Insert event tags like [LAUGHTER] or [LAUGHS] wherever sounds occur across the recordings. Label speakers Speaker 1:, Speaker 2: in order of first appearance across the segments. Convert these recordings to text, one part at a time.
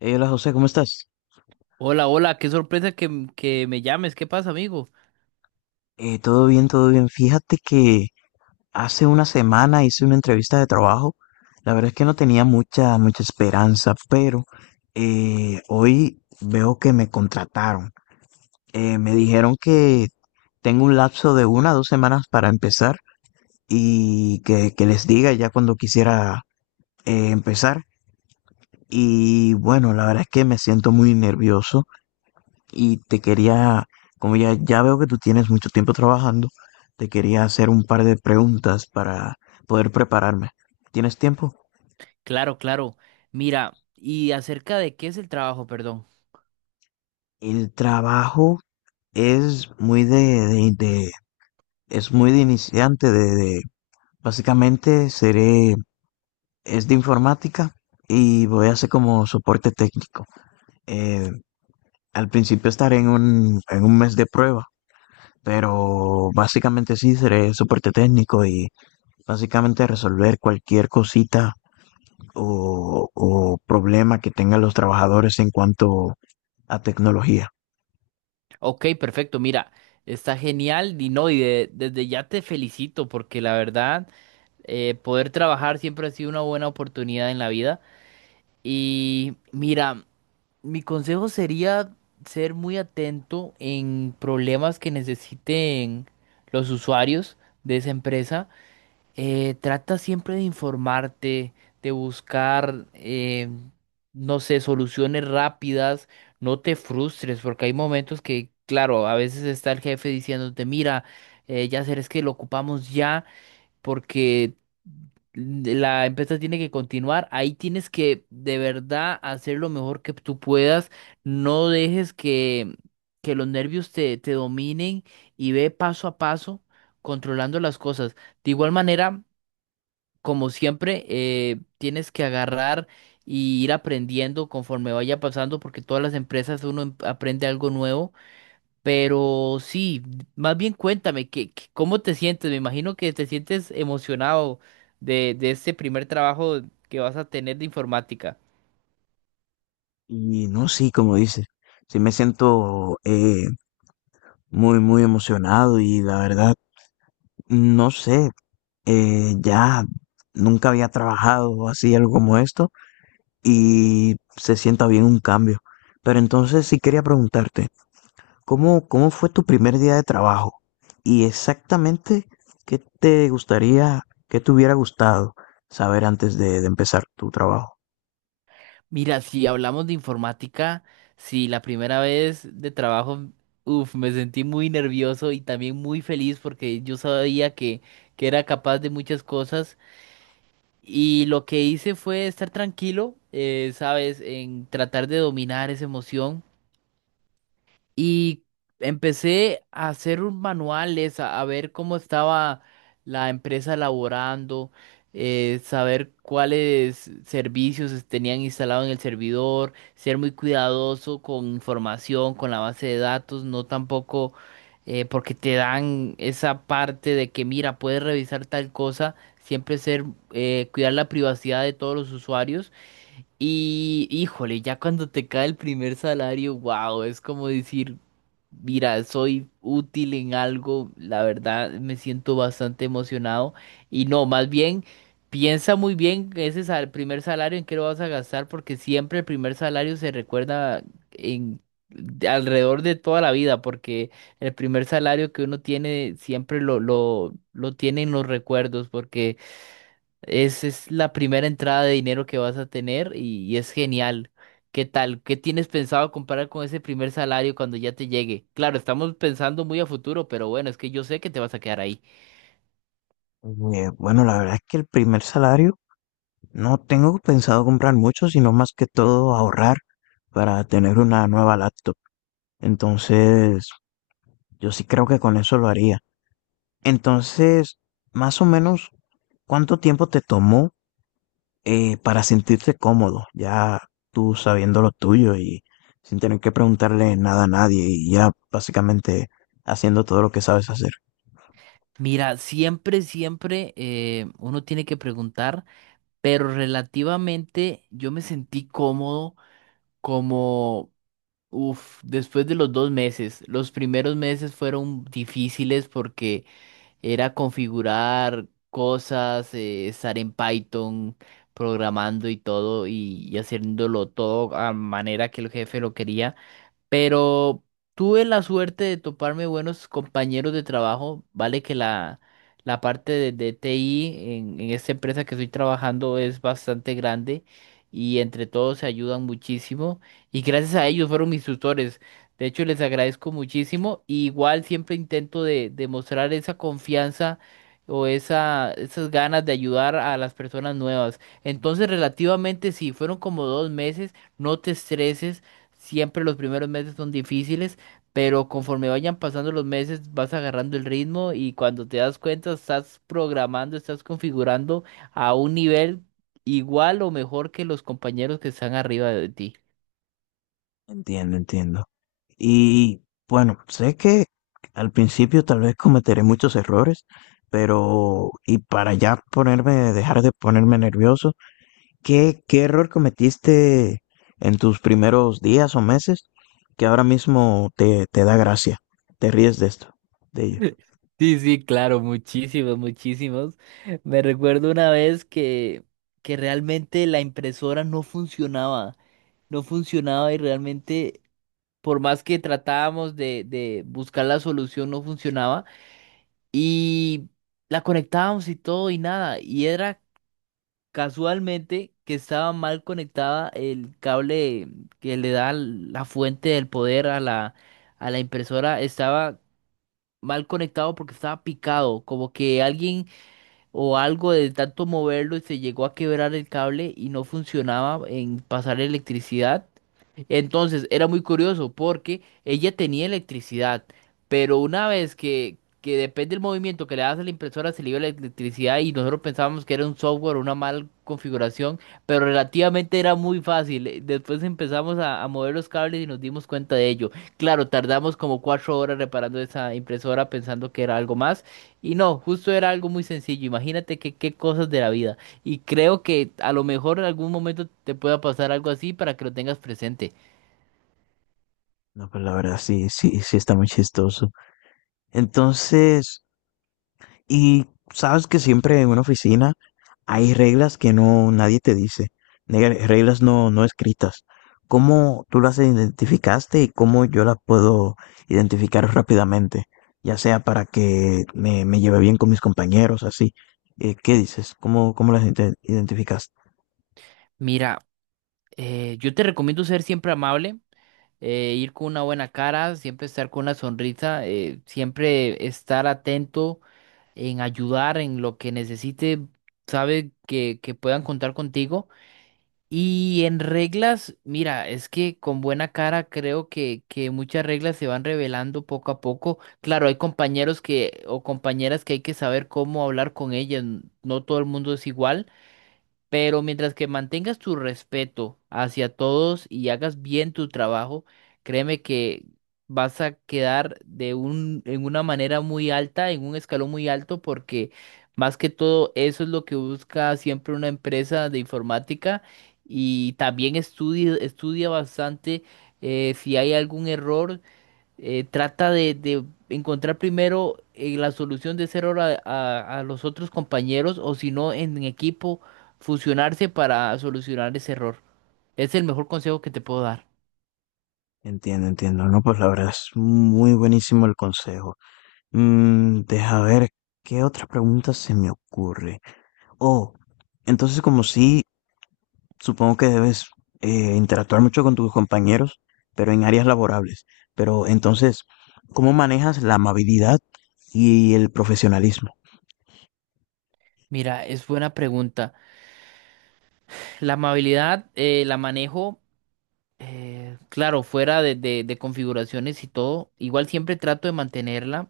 Speaker 1: Hola José, ¿cómo estás?
Speaker 2: Hola, hola, qué sorpresa que me llames. ¿Qué pasa, amigo?
Speaker 1: Todo bien, todo bien. Fíjate que hace una semana hice una entrevista de trabajo. La verdad es que no tenía mucha, mucha esperanza, pero hoy veo que me contrataron. Me dijeron que tengo un lapso de 1 a 2 semanas para empezar y que les diga ya cuando quisiera empezar. Y bueno, la verdad es que me siento muy nervioso. Y te quería, como ya veo que tú tienes mucho tiempo trabajando, te quería hacer un par de preguntas para poder prepararme. ¿Tienes tiempo?
Speaker 2: Claro, claro. Mira, ¿y acerca de qué es el trabajo, perdón?
Speaker 1: El trabajo es muy de- es muy de iniciante, básicamente seré, es de informática y voy a hacer como soporte técnico. Eh, al principio estaré en en un mes de prueba, pero básicamente sí seré soporte técnico y básicamente resolver cualquier cosita o problema que tengan los trabajadores en cuanto a tecnología.
Speaker 2: Ok, perfecto, mira, está genial y no, desde ya te felicito porque la verdad, poder trabajar siempre ha sido una buena oportunidad en la vida. Y mira, mi consejo sería ser muy atento en problemas que necesiten los usuarios de esa empresa, trata siempre de informarte, de buscar, no sé, soluciones rápidas, no te frustres, porque hay momentos que, claro, a veces está el jefe diciéndote, mira, ya será es que lo ocupamos ya, porque la empresa tiene que continuar, ahí tienes que de verdad hacer lo mejor que tú puedas, no dejes que los nervios te dominen y ve paso a paso controlando las cosas. De igual manera, como siempre, tienes que agarrar y ir aprendiendo conforme vaya pasando, porque todas las empresas aprende algo nuevo. Pero sí, más bien cuéntame, cómo te sientes? Me imagino que te sientes emocionado de este primer trabajo que vas a tener de informática.
Speaker 1: Y no, sí, como dices, sí me siento muy, muy emocionado y la verdad, no sé, ya nunca había trabajado así algo como esto y se sienta bien un cambio. Pero entonces sí quería preguntarte, ¿Cómo fue tu primer día de trabajo? Y exactamente qué te gustaría, qué te hubiera gustado saber antes de empezar tu trabajo.
Speaker 2: Mira, si hablamos de informática, sí, la primera vez de trabajo, uff, me sentí muy nervioso y también muy feliz porque yo sabía que era capaz de muchas cosas. Y lo que hice fue estar tranquilo, ¿sabes? En tratar de dominar esa emoción. Y empecé a hacer un manuales, a ver cómo estaba la empresa elaborando, saber cuáles tenían instalado en el servidor, ser muy cuidadoso con información, con la base de datos, no tampoco, porque te dan esa parte de que mira, puedes revisar tal cosa, siempre ser, cuidar la privacidad de todos los usuarios. Y híjole, ya cuando te cae el primer salario, wow, es como decir, mira, soy útil en algo, la verdad me siento bastante emocionado. Y no, más bien, piensa muy bien ese primer salario en qué lo vas a gastar, porque siempre el primer salario se recuerda en de alrededor de toda la vida, porque el primer salario que uno tiene siempre lo tiene en los recuerdos, porque es la primera entrada de dinero que vas a tener y es genial. ¿Qué tal? ¿Qué tienes pensado comparar con ese primer salario cuando ya te llegue? Claro, estamos pensando muy a futuro, pero bueno, es que yo sé que te vas a quedar ahí.
Speaker 1: Bueno, la verdad es que el primer salario no tengo pensado comprar mucho, sino más que todo ahorrar para tener una nueva laptop. Entonces, yo sí creo que con eso lo haría. Entonces, más o menos, ¿cuánto tiempo te tomó para sentirse cómodo, ya tú sabiendo lo tuyo y sin tener que preguntarle nada a nadie y ya básicamente haciendo todo lo que sabes hacer?
Speaker 2: Mira, siempre uno tiene que preguntar, pero relativamente yo me sentí cómodo como, uff, después de los 2 meses. Los primeros meses fueron difíciles porque era configurar cosas, estar en Python, programando y todo, y haciéndolo todo a manera que el jefe lo quería. Pero tuve la suerte de toparme buenos compañeros de trabajo. Vale que la parte de TI en esta empresa que estoy trabajando es bastante grande y entre todos se ayudan muchísimo. Y gracias a ellos fueron mis tutores. De hecho, les agradezco muchísimo. Y igual siempre intento de, demostrar esa confianza o esas ganas de ayudar a las personas nuevas. Entonces, relativamente sí, fueron como 2 meses. No te estreses. Siempre los primeros meses son difíciles, pero conforme vayan pasando los meses vas agarrando el ritmo y cuando te das cuenta estás programando, estás configurando a un nivel igual o mejor que los compañeros que están arriba de ti.
Speaker 1: Entiendo, entiendo. Y bueno, sé que al principio tal vez cometeré muchos errores, pero y para ya ponerme, dejar de ponerme nervioso, ¿Qué error cometiste en tus primeros días o meses que ahora mismo te da gracia? Te ríes de esto, de ello.
Speaker 2: [LAUGHS] Sí, sí, claro, muchísimos, muchísimos. Me recuerdo una vez que realmente la impresora no funcionaba, no funcionaba y realmente por más que tratábamos de buscar la solución no funcionaba. Y la conectábamos y todo y nada. Y era casualmente que estaba mal conectada el cable que le da la fuente del poder a a la impresora. Estaba mal conectado porque estaba picado. Como que alguien o algo de tanto moverlo y se llegó a quebrar el cable y no funcionaba en pasar electricidad. Entonces era muy curioso porque ella tenía electricidad, pero una vez que depende del movimiento que le das a la impresora se le iba la electricidad y nosotros pensábamos que era un software, una mala configuración, pero relativamente era muy fácil. Después empezamos a mover los cables y nos dimos cuenta de ello. Claro, tardamos como 4 horas reparando esa impresora pensando que era algo más. Y no, justo era algo muy sencillo. Imagínate que qué cosas de la vida. Y creo que a lo mejor en algún momento te pueda pasar algo así para que lo tengas presente.
Speaker 1: No, pues la verdad sí, sí, sí está muy chistoso. Entonces, y sabes que siempre en una oficina hay reglas que no nadie te dice, reglas no escritas. ¿Cómo tú las identificaste y cómo yo las puedo identificar rápidamente? Ya sea para que me lleve bien con mis compañeros, así. ¿Qué dices? ¿Cómo las identificas?
Speaker 2: Mira, yo te recomiendo ser siempre amable, ir con una buena cara, siempre estar con una sonrisa, siempre estar atento en ayudar en lo que necesite, sabe que puedan contar contigo. Y en reglas, mira, es que con buena cara creo que muchas reglas se van revelando poco a poco. Claro, hay compañeros que o compañeras que hay que saber cómo hablar con ellas, no todo el mundo es igual. Pero mientras que mantengas tu respeto hacia todos y hagas bien tu trabajo, créeme que vas a quedar en una manera muy alta, en un escalón muy alto, porque más que todo eso es lo que busca siempre una empresa de informática y también estudia, estudia bastante, si hay algún error, trata de encontrar primero, la solución de ser hora a los otros compañeros o si no en equipo fusionarse para solucionar ese error. Es el mejor consejo que te puedo dar.
Speaker 1: Entiendo, entiendo. No, pues la verdad es muy buenísimo el consejo. Deja ver qué otra pregunta se me ocurre. Oh, entonces, como si supongo que debes interactuar mucho con tus compañeros, pero en áreas laborables. Pero entonces, ¿cómo manejas la amabilidad y el profesionalismo?
Speaker 2: Mira, es buena pregunta. La amabilidad, la manejo, claro, fuera de configuraciones y todo. Igual siempre trato de mantenerla,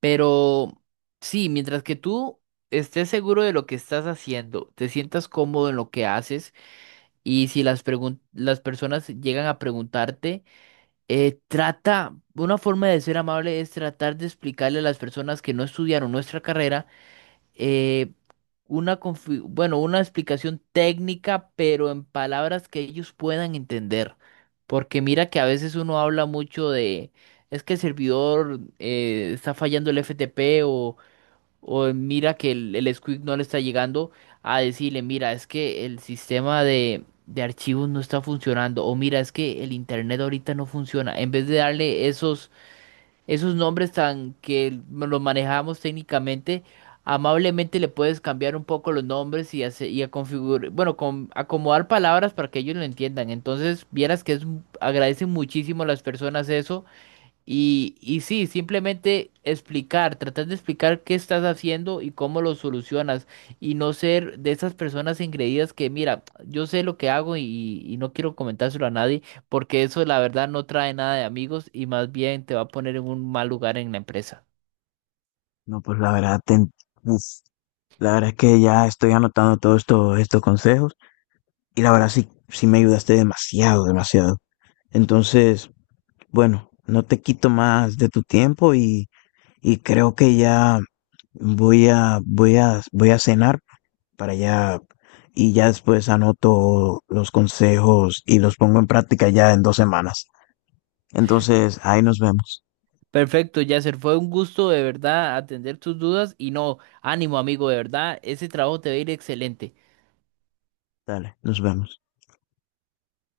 Speaker 2: pero sí, mientras que tú estés seguro de lo que estás haciendo, te sientas cómodo en lo que haces. Y si las personas llegan a preguntarte, trata, una forma de ser amable es tratar de explicarle a las personas que no estudiaron nuestra carrera, eh, una, bueno, una explicación técnica, pero en palabras que ellos puedan entender. Porque mira que a veces uno habla mucho de, es que el servidor está fallando el FTP o mira que el Squeak no le está llegando a decirle, mira, es que el sistema de archivos no está funcionando. O mira, es que el internet ahorita no funciona. En vez de darle esos nombres tan que los manejamos técnicamente, amablemente le puedes cambiar un poco los nombres y, y a configurar, bueno, con, acomodar palabras para que ellos lo entiendan. Entonces, vieras que es, agradecen muchísimo a las personas eso y sí, simplemente explicar, tratar de explicar qué estás haciendo y cómo lo solucionas y no ser de esas personas ingreídas que, mira, yo sé lo que hago y no quiero comentárselo a nadie porque eso la verdad no trae nada de amigos y más bien te va a poner en un mal lugar en la empresa.
Speaker 1: No, pues la verdad, uf, la verdad es que ya estoy anotando todos estos consejos y la verdad sí, sí me ayudaste demasiado, demasiado. Entonces, bueno, no te quito más de tu tiempo y creo que ya voy a cenar para allá y ya después anoto los consejos y los pongo en práctica ya en 2 semanas. Entonces, ahí nos vemos.
Speaker 2: Perfecto, Yasser, fue un gusto de verdad atender tus dudas y no, ánimo amigo, de verdad, ese trabajo te va a ir excelente.
Speaker 1: Dale, nos vemos.